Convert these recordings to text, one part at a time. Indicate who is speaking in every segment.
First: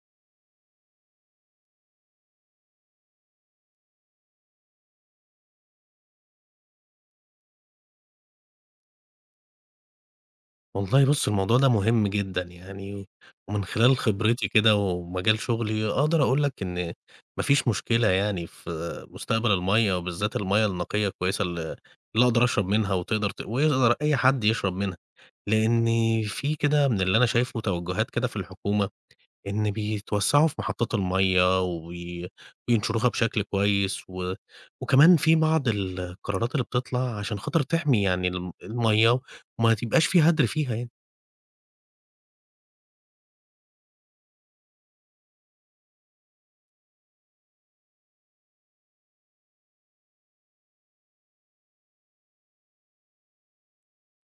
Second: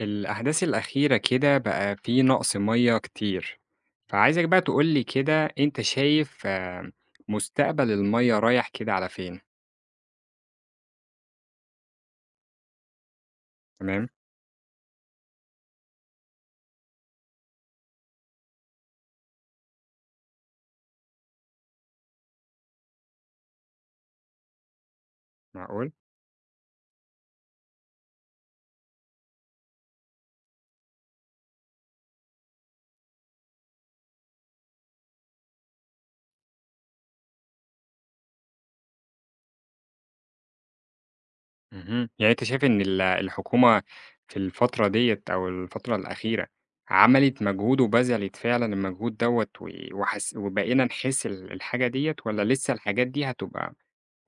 Speaker 1: الأحداث الأخيرة كده بقى في نقص مَيّة كتير، فعايزك بقى تقول لي كده أنت شايف مستقبل المَيّة رايح كده على فين؟
Speaker 2: والله بُص، الموضوع ده مهم جدًا يعني، ومن خلال
Speaker 1: تمام،
Speaker 2: خبرتي كده ومجال شغلي أقدر أقول لك إن ما فيش مشكلة يعني في مستقبل المَيّة، وبالذات المَيّة النقية الكويسة اللي أقدر أشرب منها وتقدر ت ويقدر أي حد يشرب منها، لإن
Speaker 1: معقول!
Speaker 2: في كده من اللي أنا شايفه توجهات كده في الحكومة، إن بيتوسّعوا في محطات المَيّة وينشروها بشكل كويس، وكمان في بعض القرارات اللي بتطلع عشان خاطر تحمي يعني المَيّة وما تبقاش في هدر فيها يعني.
Speaker 1: اهم، يعني أنت شايف إن الحكومة في الفترة ديّة أو الفترة الأخيرة عملت مجهود وبذلت فعلًا المجهود دوّة وحس وبقينا نحس الحاجة ديّة والّا لسه الحاجات دي هتبقى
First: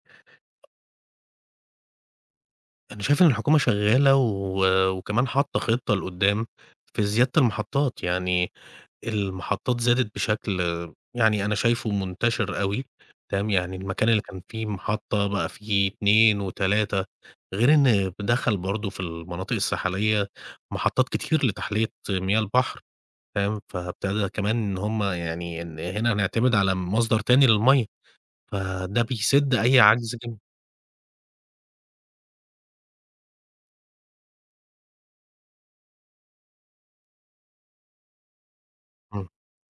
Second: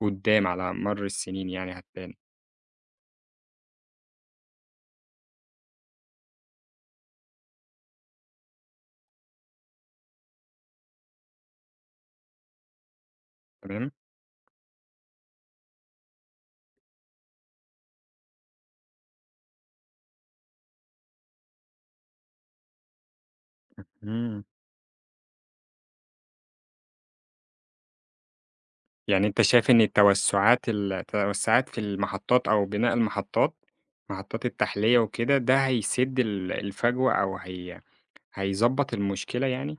Speaker 1: قدّام على مَر السنين يعني هتبان؟
Speaker 2: أنا شايف إن الحكومة شغّالة وكمان حاطّة خطّة لقدّام في زيادة المحطّات، يعني المحطّات زادت بشكل يعني أنا شايفه منتشر أوي، تمام، يعني
Speaker 1: تمام؟
Speaker 2: المكان اللي كان فيه محطّة بقى فيه 2 و3 غير إن دخّل برضه في المناطق الساحلية محطّات كتير لتحلية مياه البحر، تمام، فابتدى
Speaker 1: إمم.
Speaker 2: كمان إن هم يعني إن هنا هنعتمد على مصدر تاني للمَيّة، فده
Speaker 1: يعني أنت
Speaker 2: بيسِد
Speaker 1: شايف
Speaker 2: أي
Speaker 1: إن
Speaker 2: عجز.
Speaker 1: التوسعات في المحطات أو بناء المحطات، محطات التحلية وكده، ده هيسد الفجوة أو هيضبّط المشكلة يعني؟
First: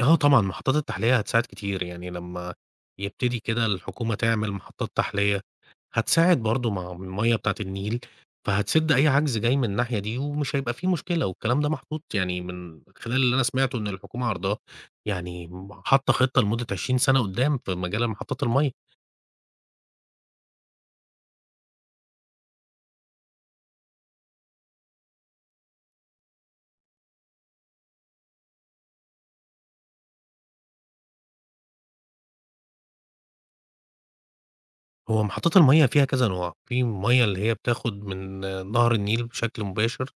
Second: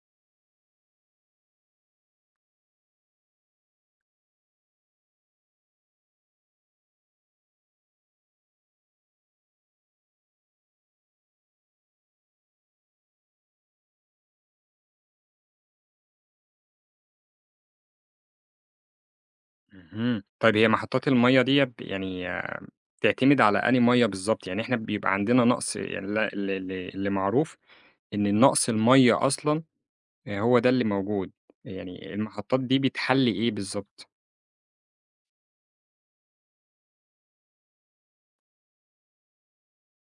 Speaker 2: آه طبعًا، محطات التحلية هتساعد كتير، يعني لمّا يبتدي كده الحكومة تعمل محطات تحلية، هتساعد برضه مع المَيّة بتاعة النيل، فهتسد أي عجز جاي من الناحية دي ومش هيبقى في مشكلة، والكلام ده محطوط يعني من خلال اللي أنا سمعته إن الحكومة عارضاه، يعني حاطة خطة لمدة 20 سَنة قدّام في مجال محطات المَيّة.
Speaker 1: اهم، طيب هي محطات المَيّة ديّة يعني بتعتمد على أنهي مَيّة بالضبط؟ يعني إحنا بيبقى عندنا نقص ال ال ال اللي اللي معروف إن النقص المَيّة أصلًا هو ده اللي موجود، يعني المحطات دي بتحلّي إيه بالضبط؟
Speaker 2: هو محطات المَيّة فيها كذا نوع، في مَيّة اللي هي بتاخد من نهر النيل بشكل مباشر،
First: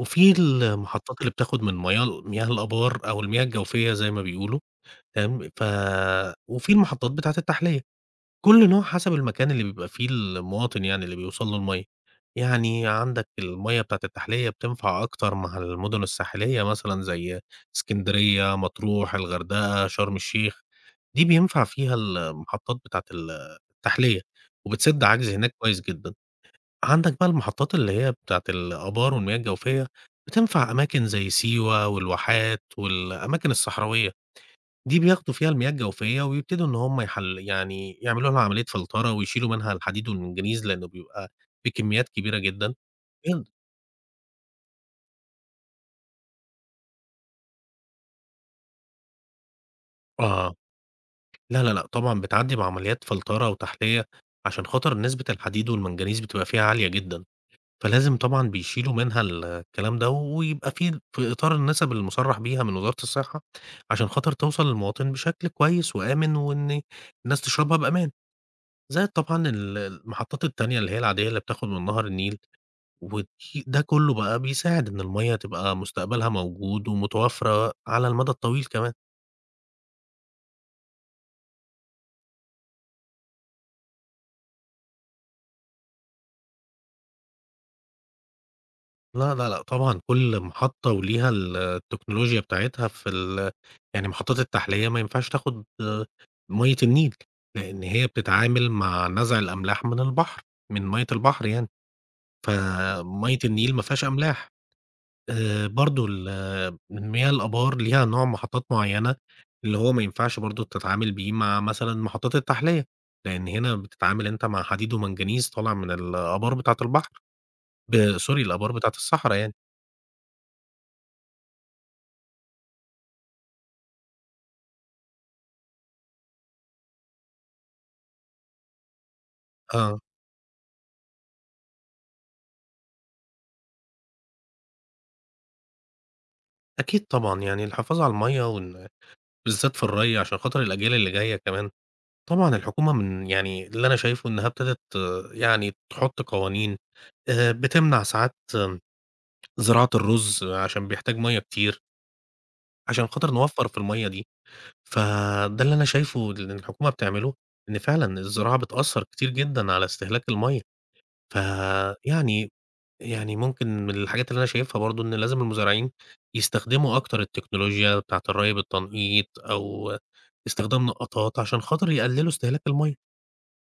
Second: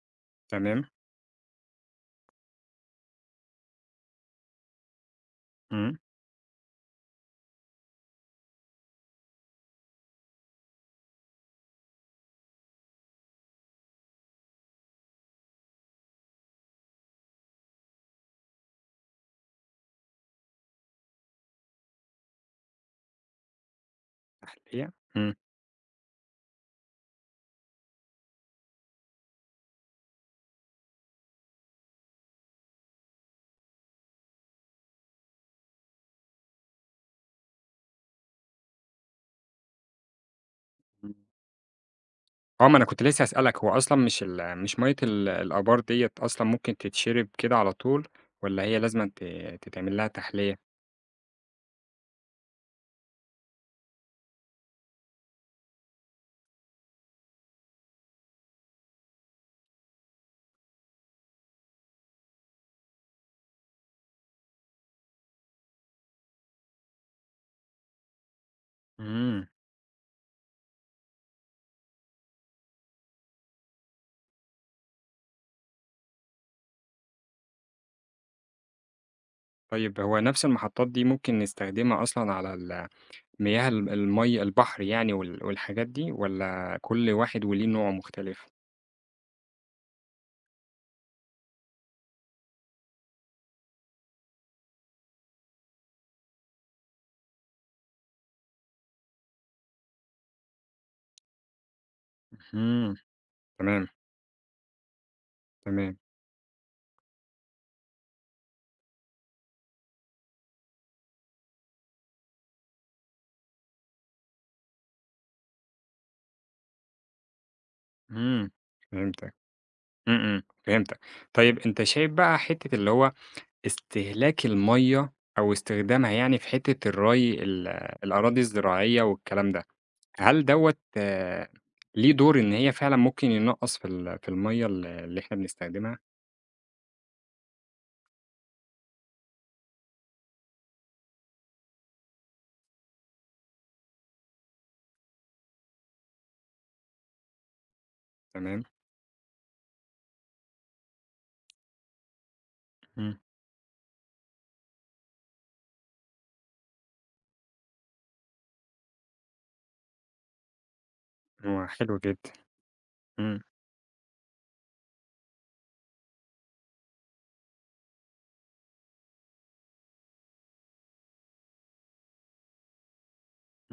Speaker 2: وفي
Speaker 1: تمام،
Speaker 2: المحطات اللي بتاخد من مياه الآبار أو المياه الجوفية زي ما بيقولوا. تمام،
Speaker 1: إمم،
Speaker 2: وفي المحطات بتاعة التحلية، كل نوع حسب المكان اللي بيبقى فيه المواطن يعني اللي بيوصل له المَيّة، يعني عندك المَيّة بتاعة التحلية بتنفع أكتر مع المدن الساحلية مثلًا زي إسكندرية، مطروح، الغردقة، شرم الشيخ، دي بينفع فيها المحطات بتاعة التحلية،
Speaker 1: تحلية،
Speaker 2: وبتسد عجز
Speaker 1: إمم.
Speaker 2: هناك كويس جدًا، عندك بقى المحطات اللي هي بتاعة الآبار والمياه الجوفية، بتنفع أماكن زي سيوة والواحات والأماكن الصحراوية. دي بياخدوا فيها المياه الجوفية ويبتدوا إن هم يعني يعملوا لها عملية فلترة ويشيلوا منها الحديد والمنجنيز لأنه بيبقى بكميات كبيرة
Speaker 1: آه،
Speaker 2: جدًا.
Speaker 1: ما أنا كنت لسه
Speaker 2: بجد
Speaker 1: هاسألك، هو أصلًا مش مَيّة الآبار ديّة أصلًا ممكن تتشرب كده على طول والّا هي لازمًا تتعمل لها
Speaker 2: آه.
Speaker 1: تحلية؟
Speaker 2: لا، لا، لأ، طبعًا بتعدّي بعمليات فلترة وتحلية عشان خاطر نسبة الحديد والمنجنيز بتبقى فيها عالية جدًا، فلازم طبعًا بيشيلوا منها الكلام ده ويبقى في إطار النسب المُصرّح بيها من وزارة الصحة عشان خاطر توصل للمواطن بشكل كويس وآمن وإن الناس تشربها بأمان. زائد
Speaker 1: إمم،
Speaker 2: طبعًا المحطات التانية اللي هي العادية اللي بتاخد من نهر النيل ده كله بقى بيساعد إن المَيّة تبقى مستقبلها موجود ومتوفّرة على المدى الطويل كمان.
Speaker 1: طيب هو نَفْس المحطّات دي ممكن نستخدمها أصلًا على مياه ال المَيّة البحر يعني والحاجات دي والّا كل واحد وليه نوع مختلف؟
Speaker 2: لا، لا، لأ، طبعًا كل محطة وليها التكنولوجيا بتاعتها في ال يعني محطات التحلية ما ينفعش تاخد مَيّة النيل، لإن هي بتتعامل مع نزع الأملاح من البحر، من مَيّة البحر يعني،
Speaker 1: اهم،
Speaker 2: فمَيّة النيل ما
Speaker 1: تمام،
Speaker 2: فيهاش أملاح.
Speaker 1: تمام،
Speaker 2: برضه المياه الآبار ليها نوع محطات معيّنة، اللي هو ما ينفعش برضه تتعامل بيه مع مثلًا محطات التحلية، لإن هنا بتتعامل أنت مع حديد ومنجنيز طالع من الآبار بتاعة البحر sorry
Speaker 1: إمم،
Speaker 2: الآبار بتاعة
Speaker 1: فهمتك،
Speaker 2: الصحرا يعني.
Speaker 1: إمم، إمم، فهمتك. طيب أنت شايف بقى حتّة اللي هو استهلاك المَيّة أو استخدامها يعني في حتّة الري الأراضي الزراعية والكلام ده،
Speaker 2: آه،
Speaker 1: هل دوّة ليه دور إن هي فعلًا ممكن ينقّص في المَيّة اللي إحنا بنستخدمها؟
Speaker 2: أكيد طبعًا يعني الحفاظ على المَيّة وإن بالذات في الري عشان خاطر الأجيال اللي جاية كمان. طبعًا الحكومة من يعني اللي أنا شايفه إنها ابتدت يعني تحط قوانين، بتمنع ساعات
Speaker 1: تمام،
Speaker 2: زراعة الرز عشان بيحتاج مَيّة كتير، عشان
Speaker 1: إمم،
Speaker 2: خاطر نوفّر في المَيّة دي. فده اللي أنا شايفه اللي الحكومة بتعمله، إن فعلًا الزراعة بتأثّر كتير جدًا على استهلاك المَيّة،
Speaker 1: هو
Speaker 2: فيعني
Speaker 1: حلو جدًا،
Speaker 2: يعني
Speaker 1: إمم،
Speaker 2: ممكن من الحاجات اللي أنا شايفها برضه إن لازم المزارعين يستخدموا أكتر التكنولوجيا بتاعة الري بالتنقيط أو استخدام نقّاطات عشان خاطر يقللوا استهلاك المَيّة.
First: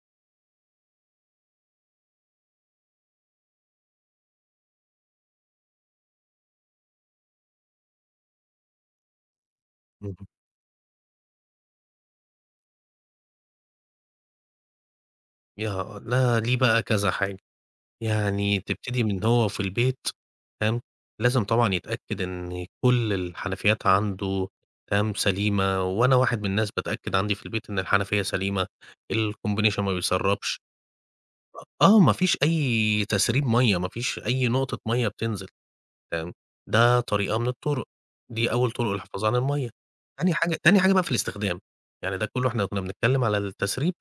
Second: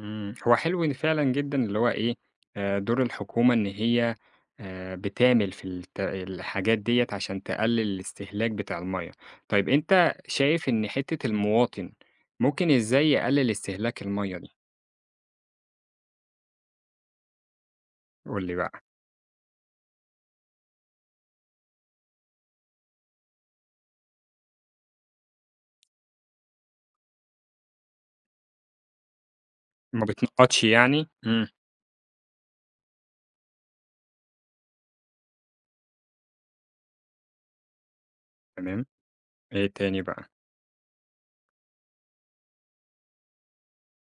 Speaker 1: إمم، هو حلو إن فعلًا جدًا اللي هو إيه، دور الحكومة إن هي بتعمل في الحاجات ديّة عشان تقلّل الاستهلاك بتاع المَيّة. طيب أنت
Speaker 2: اهم.
Speaker 1: شايف إن حتّة المواطن ممكن إزاي يقلّل استهلاك المَيّة دي؟
Speaker 2: يا ده ليه بقى كذا حاجة.
Speaker 1: قُل لي
Speaker 2: يعني
Speaker 1: بقى،
Speaker 2: تبتدي من هو في البيت تمام، لازم طبعًا يتأكد إن كل الحنفيات عنده تمام، سليمة، وأنا واحد من الناس باتأكد عندي في البيت إن الحنفية سليمة، الcombination ما
Speaker 1: ما
Speaker 2: بيسرّبش،
Speaker 1: بتنقّطش يعني؟ إمم،
Speaker 2: آه، ما فيش أي تسريب مَيّة، ما فيش أي نقطة مَيّة بتنزل. تمام، ده طريقة من الطرق، دي أول
Speaker 1: تمام،
Speaker 2: طرق للحفاظ على
Speaker 1: إيه
Speaker 2: المَيّة.
Speaker 1: تاني بقى؟
Speaker 2: تاني حاجة بقى في الاستخدام، يعني ده كلّه إحنا كنا بنتكلّم على التسريب،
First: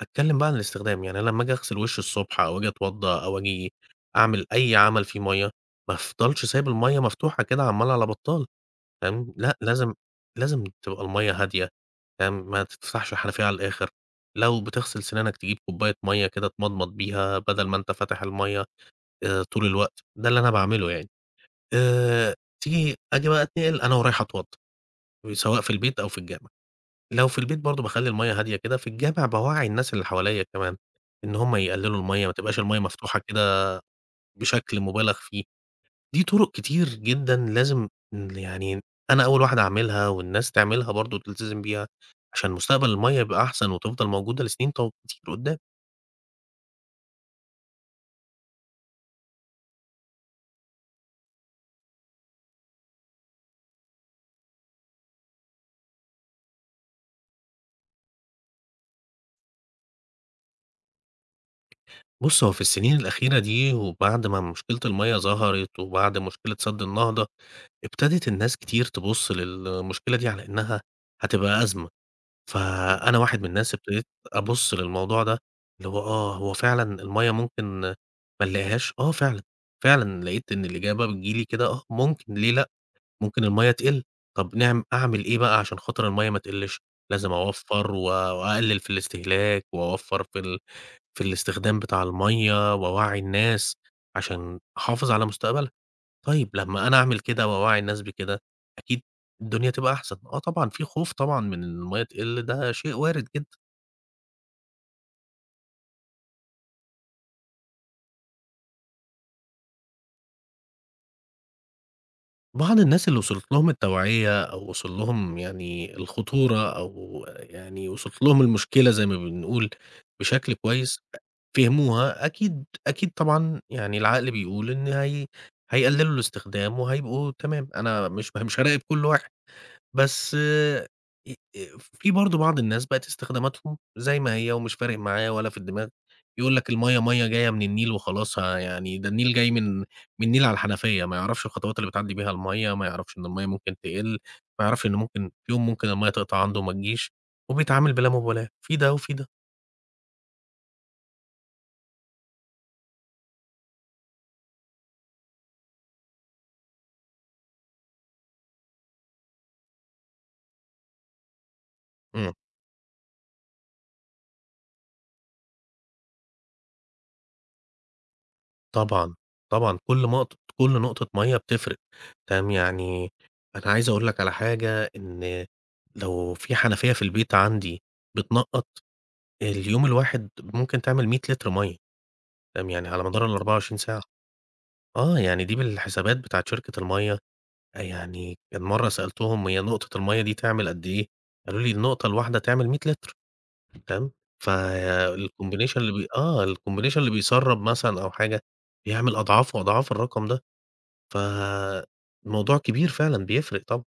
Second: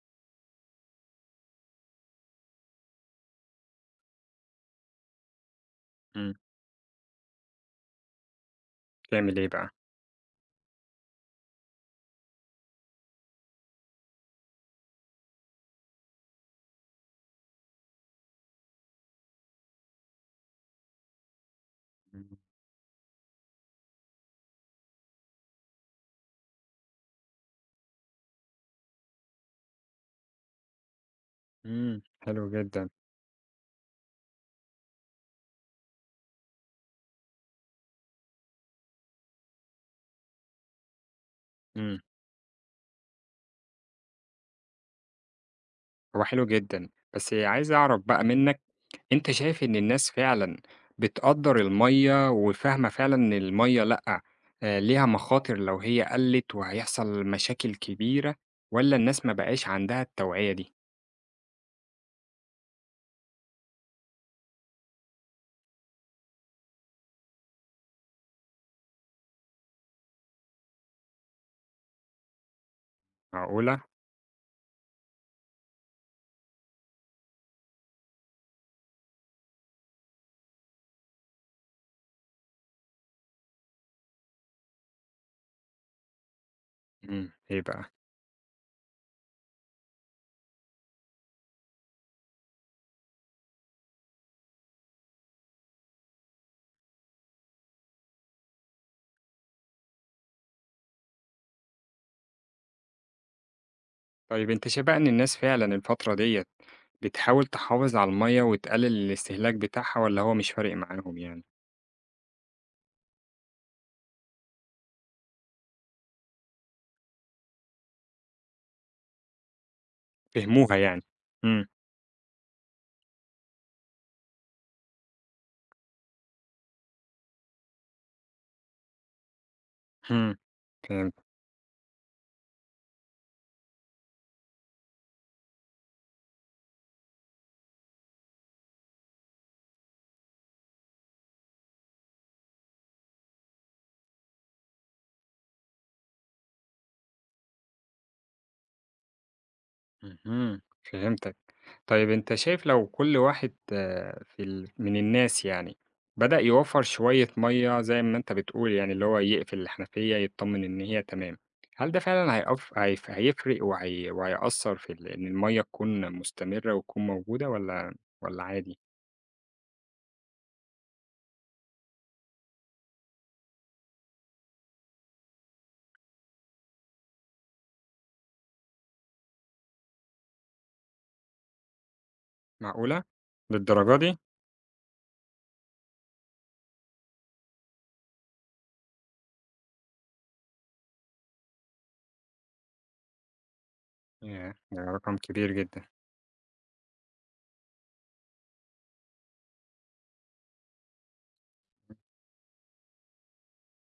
Speaker 2: أتكلّم بقى عن الاستخدام، يعني أنا لمّا آجي أغسل وشّي الصبح أو آجي أتوضّى أو آجي أعمل أي عمل فيه مَيّة، ما
Speaker 1: إمم،
Speaker 2: افضلش سايب المَيّة مفتوحة كده عمّال على بطّال، فاهم،
Speaker 1: تعمل إيه
Speaker 2: لأ
Speaker 1: بقى؟
Speaker 2: لازم تبقى المَيّة هادية، فاهم، ما تفتحش الحنفية على الآخر، لو بتغسل سنانك تجيب كوباية مَيّة كده تمضمض بيها بدل ما أنت فاتح المَيّة طول الوقت، ده اللي أنا باعمله يعني. آآ،
Speaker 1: إمم،
Speaker 2: تيجي آجي بقى أتنقل أنا ورايح أتوضّى، سواء في البيت أو في الجامع، لو في البيت برضه باخلّي المَيّة هادية كده، في الجامع باوعّي الناس اللي حواليّا كمان، إن هُم يقللوا
Speaker 1: إمم،
Speaker 2: المَيّة، ما
Speaker 1: حلو
Speaker 2: تبقاش المَيّة
Speaker 1: جدًا،
Speaker 2: مفتوحة كده بشكل مُبالغ فيه، دي طُرق كتير جدًا لازم يعني أنا أول واحد أعملها والناس تعملها برضه وتلتزم بيها،
Speaker 1: إمم،
Speaker 2: عشان مستقبل المَيّة يبقى أحسن وتفضل موجودة لسنين كتير قدّام.
Speaker 1: هو حلو جدًا، بس عايز أعرف بقى منّك، أنت شايف إن الناس فعلًا بتقدّر المَيّة وفاهمة فعلًا إن المَيّة لأ، ليها مخاطر لو هي قَلِّت وهيحصل مشاكل كبيرة والّا الناس ما بقاش عندها التوعية دي؟
Speaker 2: بُص، هو في السنين الأخيرة دي وبعد ما مشكلة المَيّة ظهرت وبعد مشكلة سد النهضة، ابتدت الناس كتير تبُص للمشكلة دي على إنها هتبقى أزمة، فأنا واحد من الناس
Speaker 1: معقولة!
Speaker 2: ابتديت أبُص للموضوع ده اللي هو هو فعلًا المَيّة ممكن ما نلاقيهاش؟ آه فعلًا، فعلًا لقيت إن الإجابة بتيجي لي كده آه، ممكن ليه لأ، ممكن المَيّة تقِل، طَب نعم أعمل إيه بقى عشان خاطر المَيّة ما تقِلِّش؟ لازم
Speaker 1: إمم، إيه بقى؟
Speaker 2: أوفّر وأقلل في الاستهلاك وأوفّر في الاستخدام بتاع المَيّة وأوعّي الناس عشان أحافظ على مستقبلها. طيب لمّا أنا أعمل كده وأوعّي الناس بكده، أكيد الدنيا تبقى أحسن. آه طبعًا في خوف طبعًا من إن المَيّة تقِل، ده شيء وارد جدًا.
Speaker 1: طيب أنت شايف بقى إن الناس فعلًا الفترة ديّة بتحاول تحافظ على المَيّة وتقلل الاستهلاك بتاعها والّا هو مش فارق معاهم يعني؟
Speaker 2: بعض الناس اللي وصلت لهم التوعية أو وصل لهم يعني الخطورة أو يعني وصلت لهم المشكلة زي ما بنقول بشكل
Speaker 1: فهموها
Speaker 2: كويس،
Speaker 1: يعني. إمم،
Speaker 2: فهموها، أكيد أكيد طبعًا يعني العقل بيقول إن هي هيقلّلوا الاستخدام وهيبقوا تمام، أنا مش هاراقب كل واحد.
Speaker 1: إمم،
Speaker 2: بس آه،
Speaker 1: فهمت،
Speaker 2: أ أ في برضه بعض الناس بقت استخداماتهم زي ما هي ومش فارق معاه ولا في الدماغ، يقول لك المَيّة مَيّة جاية من النيل وخلاص ها يعني ده النيل جاي من النيل على الحنفية، ما يعرفش الخطوات اللي بتعدّي بيها المَيّة، ما يعرفش إن المَيّة ممكن تقِل، ما يعرفش إن ممكن في يوم ممكن المَيّة تقطع عنده وما تجيش، وبيتعامل بلا مبالاة، في ده وفي ده.
Speaker 1: اهم، فهمتك. طيب أنت شايف لو كل واحد آه، في ال من الناس يعني بدأ يوفّر شوية مَيّة زي ما أنت بتقول يعني، اللي هو يقفل الحنفية يتطمن إن هي تمام، هل ده
Speaker 2: إمم.
Speaker 1: فعلًا هيقف هيف هيفرق وهيأثّر في إن المَيّة تكون مستمرة وتكون موجودة والّا عادي؟
Speaker 2: طبعًا، طبعًا كل كل نقطة مَيّة بتفرق، تمام، يعني أنا عايز أقول لك على حاجة، إن لو في حنفية في البيت عندي بتنقّط، اليوم الواحد ممكن تعمل 100 لتر مَيّة، تمام، يعني
Speaker 1: معقولة!
Speaker 2: على مدار ال24
Speaker 1: للدرجة
Speaker 2: ساعة،
Speaker 1: دي!
Speaker 2: آه، يعني دي بالحسابات بتاعة شركة المَيّة، يعني كان مرّة سألتهم هي نقطة المَيّة دي تعمل قد إيه، قالوا لي النقطة الواحدة تعمل 100 لتر، تمام،
Speaker 1: ياه! ده رقم كبير
Speaker 2: فالcombination
Speaker 1: جدًا،
Speaker 2: اللي بي آه، الcombination اللي بيسرّب مثلًا أو حاجة، بيعمل أضعاف وأضعاف الرقم ده. فالموضوع كبير فعلًا بيفرق طبعًا.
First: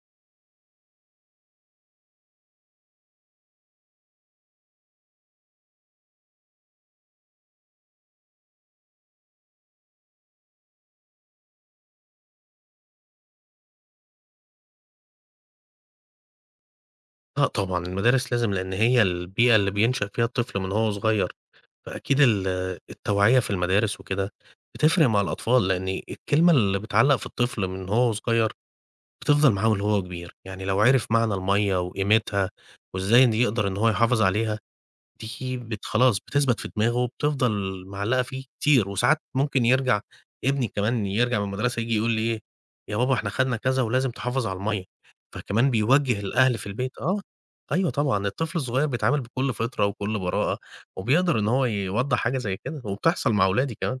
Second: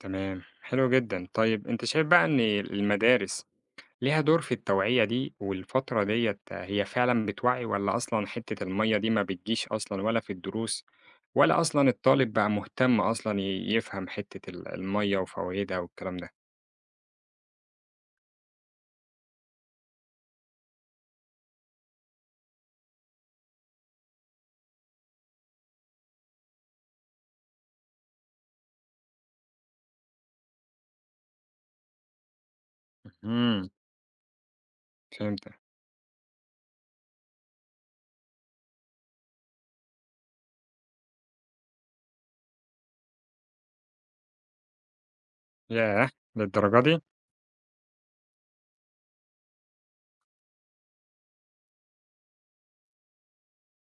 Speaker 1: تمام، حلو جدًا. طيب أنت شايف بقى إن المدارس ليها دور في التوعية دي، والفترة ديّة هي فعلًا بتوعّي والّا أصلًا حتّة المَيّة دي ما بتجيش أصلًا ولا في الدروس، ولا أصلًا الطالب بقى مهتم أصلًا يفهم حتّة المَيّة وفوايدها والكلام ده؟
Speaker 2: لأ طبعًا، المدارس لازم لإن هي البيئة اللي بينشأ فيها الطفل من وهو صغير، فأكيد التوعية في المدارس وكده بتفرق مع الأطفال، لإن الكلمة اللي بتعلّق في الطفل من هو صغير بتفضل معاه وهو كبير، يعني لو عرف معنى المَيّة وقيمتها وإزاي إن يقدر
Speaker 1: اهم،
Speaker 2: إن هو يحافظ عليها دي
Speaker 1: فهمتك.
Speaker 2: خلاص بتثبت في دماغه وبتفضل معلّقة فيه كتير، وساعات ممكن يرجع ابني كمان يرجع من المدرسة ييجي يقول لي إيه: "يا بابا إحنا خدنا كذا ولازم تحافظ على المَيّة." فكمان
Speaker 1: ياه!
Speaker 2: بيوجّه الأهل في
Speaker 1: للدرجة
Speaker 2: البيت
Speaker 1: دي!
Speaker 2: أيوه طبعًا الطفل الصغير بيتعامل بكل فطرة وكل براءة، وبيقدر إن هو يوضّح حاجة زي كده، وبتحصل مع ولادي كمان،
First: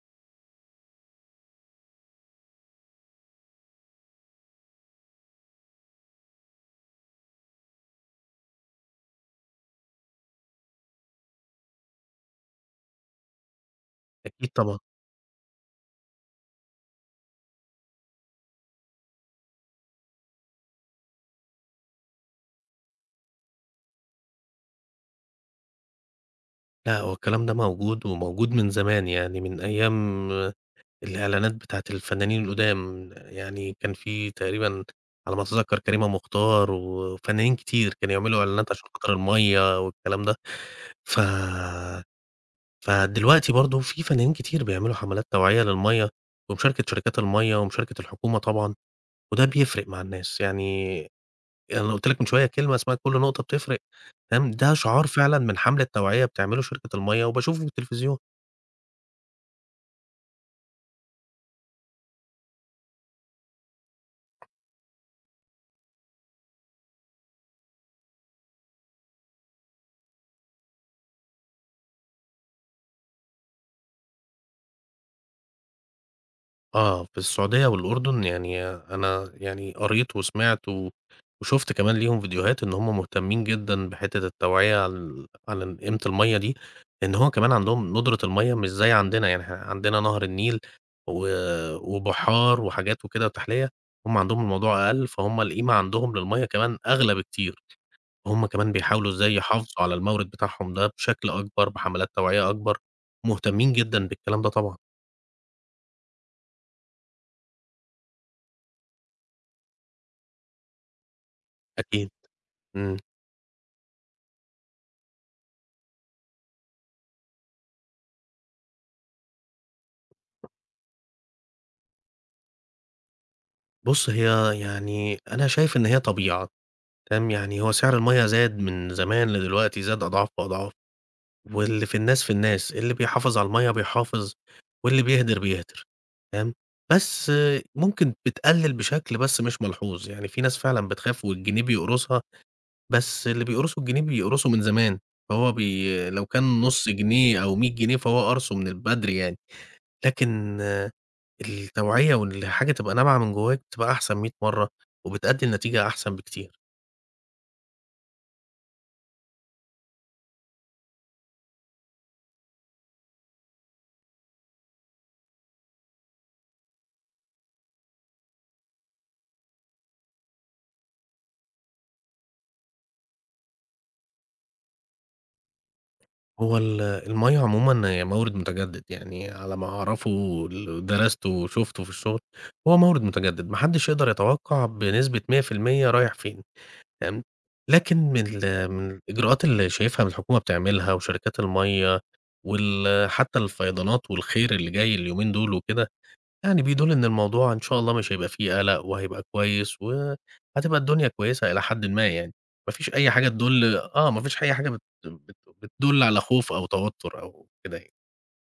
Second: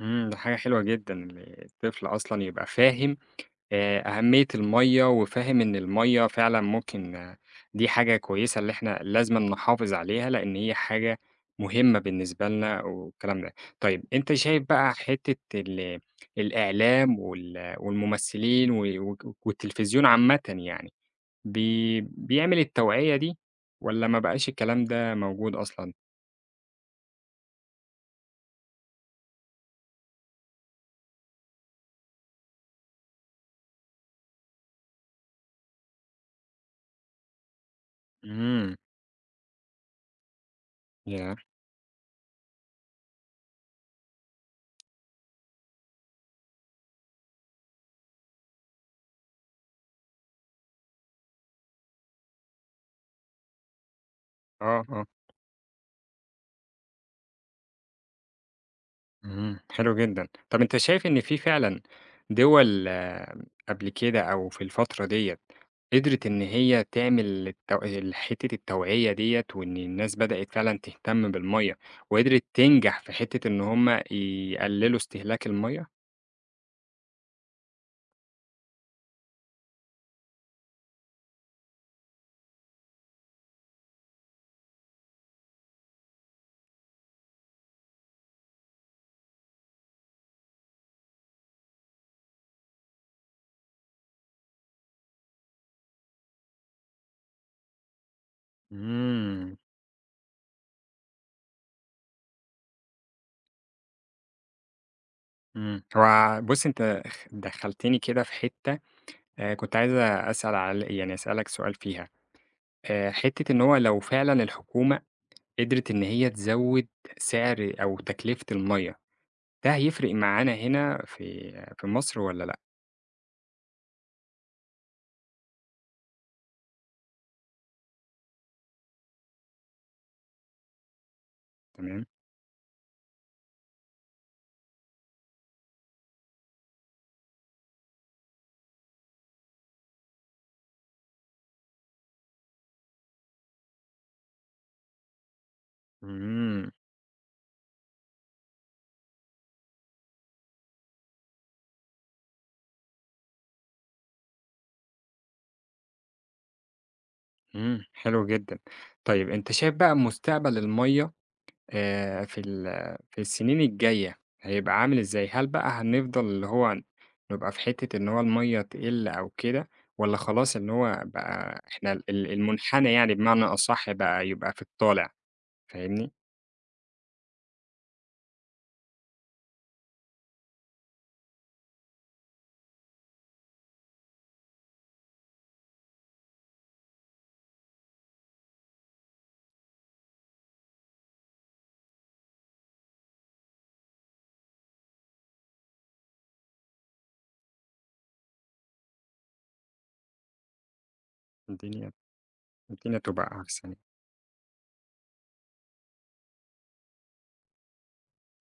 Speaker 1: إمم، ده حاجة حلوة جدًا، إن الطفل أصلًا يبقى فاهم أهمية المَيّة وفاهم إن المَيّة فعلًا ممكن. دي حاجة كويسة اللي إحنا لازمًا نحافظ عليها، لإن هي حاجة مهمة بالنسبة لنا والكلام ده. طيب أنت
Speaker 2: أكيد
Speaker 1: شايف
Speaker 2: طبعًا.
Speaker 1: بقى حتّة الإعلام والممثلين و و والتلفزيون عامةً يعني، بيعمل التوعية دي والّا ما بقاش الكلام ده موجود أصلًا؟
Speaker 2: لأ، هو الكلام ده موجود وموجود من زمان، يعني من أيام الإعلانات بتاعة الفنانين القدام، يعني كان في تقريبًا على ما أتذكّر كريمة مختار وفنانين كتير كانوا يعملوا إعلانات
Speaker 1: إمم.
Speaker 2: عشان خاطر المَيّة والكلام ده، ف
Speaker 1: ياه!
Speaker 2: فدلوقتي برضه في فنانين كتير بيعملوا حملات توعية للمَيّة ومشاركة شركات المَيّة ومشاركة الحكومة طبعًا، وده بيفرق مع الناس، يعني أنا قُلت لك من شوية كلمة اسمها كل نقطة بتفرق، تمام، ده
Speaker 1: آه، آه.
Speaker 2: شعار فعلًا من حملة توعية بتعمله شركة المَيّة وباشوفه في التلفزيون.
Speaker 1: إمم، حلو جدًا. طب أنت شايف إن في فعلًا دول، قبل كده أو في الفترة ديّة قدرت إن هي تعمل التو ال حتّة التوعية ديّة، وإن الناس بدأت فعلًا تهتم بالمَيّة، وقدرت تنجح في حتّة إن هم يقللوا استهلاك المَيّة؟
Speaker 2: آه، في السعودية والأردن يعني أنا يعني قريت وسمعت وشُفت كمان ليهم فيديوهات إن هم مهتمين جدًا بحتّة التوعية عن قيمة المَيّة دي، لإن هو كمان عندهم ندرة المَيّة مش زي عندنا، يعني إحنا عندنا نهر النيل و وبحار وحاجات وكده وتحلية، هم عندهم الموضوع أقل، فهم القيمة عندهم للمَيّة كمان أغلى بكتير، هم كمان بيحاولوا إزاي
Speaker 1: إمم،
Speaker 2: يحافظوا على المورد بتاعهم ده بشكل أكبر، بحملات توعية أكبر، مهتمين جدًا بالكلام ده طبعًا،
Speaker 1: إمم. هو بُص أنت دخّلتني كده في حتّة كنت عايز أسأل يعني أسألك سؤال فيها،
Speaker 2: أكيد، إمم.
Speaker 1: حتّة إن هو لو فعلًا الحكومة قدرت إن هي تزوّد سعر أو تكلفة المَيّة، ده هيفرق معانا هنا في مصر والّا لأ؟
Speaker 2: بُص، هي يعني أنا شايف إن هي طبيعة، تمام، يعني هو سعر المَيّة زاد من زمان لدلوقتي زاد أضعاف وأضعاف، واللي
Speaker 1: تمام،
Speaker 2: في الناس، اللي بيحافظ على المَيّة بيحافظ، واللي بيهدر بيهدر، تمام، بس ممكن بتقلل بشكل بس مش ملحوظ، يعني في ناس فعلًا بتخاف والجنيه بيقرصها، بس اللي بيقرصوا الجنيه بيقرصوا من زمان، فهو لو كان
Speaker 1: إمم،
Speaker 2: نُص جنيه أو 100 جنيه فهو قرصه من بدري يعني، لكن التوعية وإن الحاجة تبقى نابعة من جواك بتبقى أحسن 100 مرّة، وبتأدّي لنتيجة أحسن بكتير.
Speaker 1: إمم، حلو جدًا. طيب أنت شايف بقى مستقبل المَيّة آآ في ال في السنين الجاية هيبقى عامل إزاي؟ هل بقى هنفضل اللي هو نبقى في حتّة إن هو المَيّة تقِل أو كده والّا خلاص إن هو بقى إحنا ال ال المنحنى يعني بمعنى أصح بقى يبقى في الطالع، فاهمني؟
Speaker 2: هو المَيّة عمومًا هي مَورِد متجدد، يعني على ما أعرفه واللي درسته وشُفته في الشغل، هو مَورِد متجدد، ما حدّش يقدر يتوقّع بنسبة 100% رايح فين، فاهم؟ لكن من الإجراءات اللي شايفها إن الحكومة بتعملها وشركات المَيّة حتّى الفيضانات والخير اللي جاي اليومين دول وكده يعني بيدُل إن الموضوع إن شاء الله مش هيبقى فيه قلق وهيبقى كويس، وهتبقى الدنيا كويسة إلى حدٍ
Speaker 1: الدنيا
Speaker 2: ما يعني، ما فيش
Speaker 1: الدنيا
Speaker 2: أي حاجة
Speaker 1: تبقى أحسن.
Speaker 2: تدُل ما فيش أي حاجة بت بت بتدُل على خوف أو توتر أو كده يعني.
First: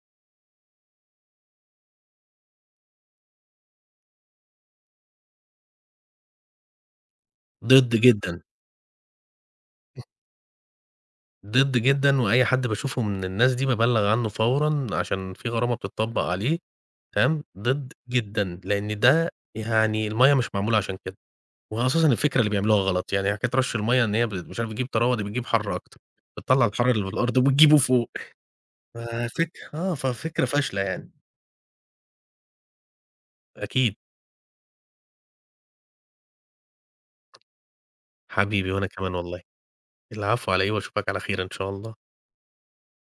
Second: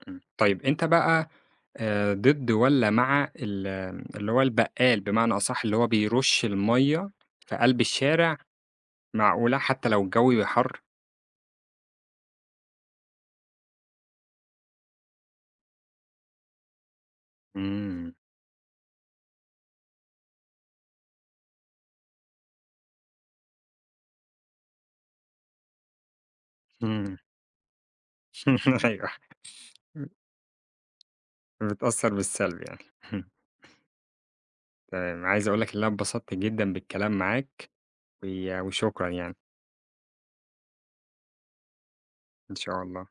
Speaker 1: إمم. طيب أنت بقى ضد والّا مع اللي هو البقّال بمعنى أصح، اللي هو بيرُش المَيّة في قلب
Speaker 2: ضد
Speaker 1: الشارع،
Speaker 2: جدًا،
Speaker 1: معقولة حتّى لو الجو بيبقى حَر؟
Speaker 2: ضد جدًا، وأي حد باشوفه من الناس دي بابلّغ عنه فورًا عشان في غرامة بتطبّق عليه، تمام، ضد
Speaker 1: إمم،
Speaker 2: جدًا، لإن ده يعني المَيّة مش معمولة عشان كده، وأساسًا الفكرة اللي بيعملوها غلط، يعني حكاية رش المَيّة إن هي مش عارف بتجيب طراوة، دي بتجيب حَر أكتر، بتطلّع الحَر اللي في
Speaker 1: إمم.
Speaker 2: الأرض وبتجيبه فوق.
Speaker 1: أيوه.
Speaker 2: ففكرة فاشلة يعني،
Speaker 1: بتأثّر بالسلب يعني.
Speaker 2: أكيد،
Speaker 1: تمام. عايز أقول لك إن أنا اتبسطت جدًا بالكلام معاك، و
Speaker 2: حبيبي وأنا
Speaker 1: وشكرًا
Speaker 2: كمان
Speaker 1: يعني،
Speaker 2: والله، العفو على إيه وأشوفك على خير إن شاء الله.
Speaker 1: إن شاء الله.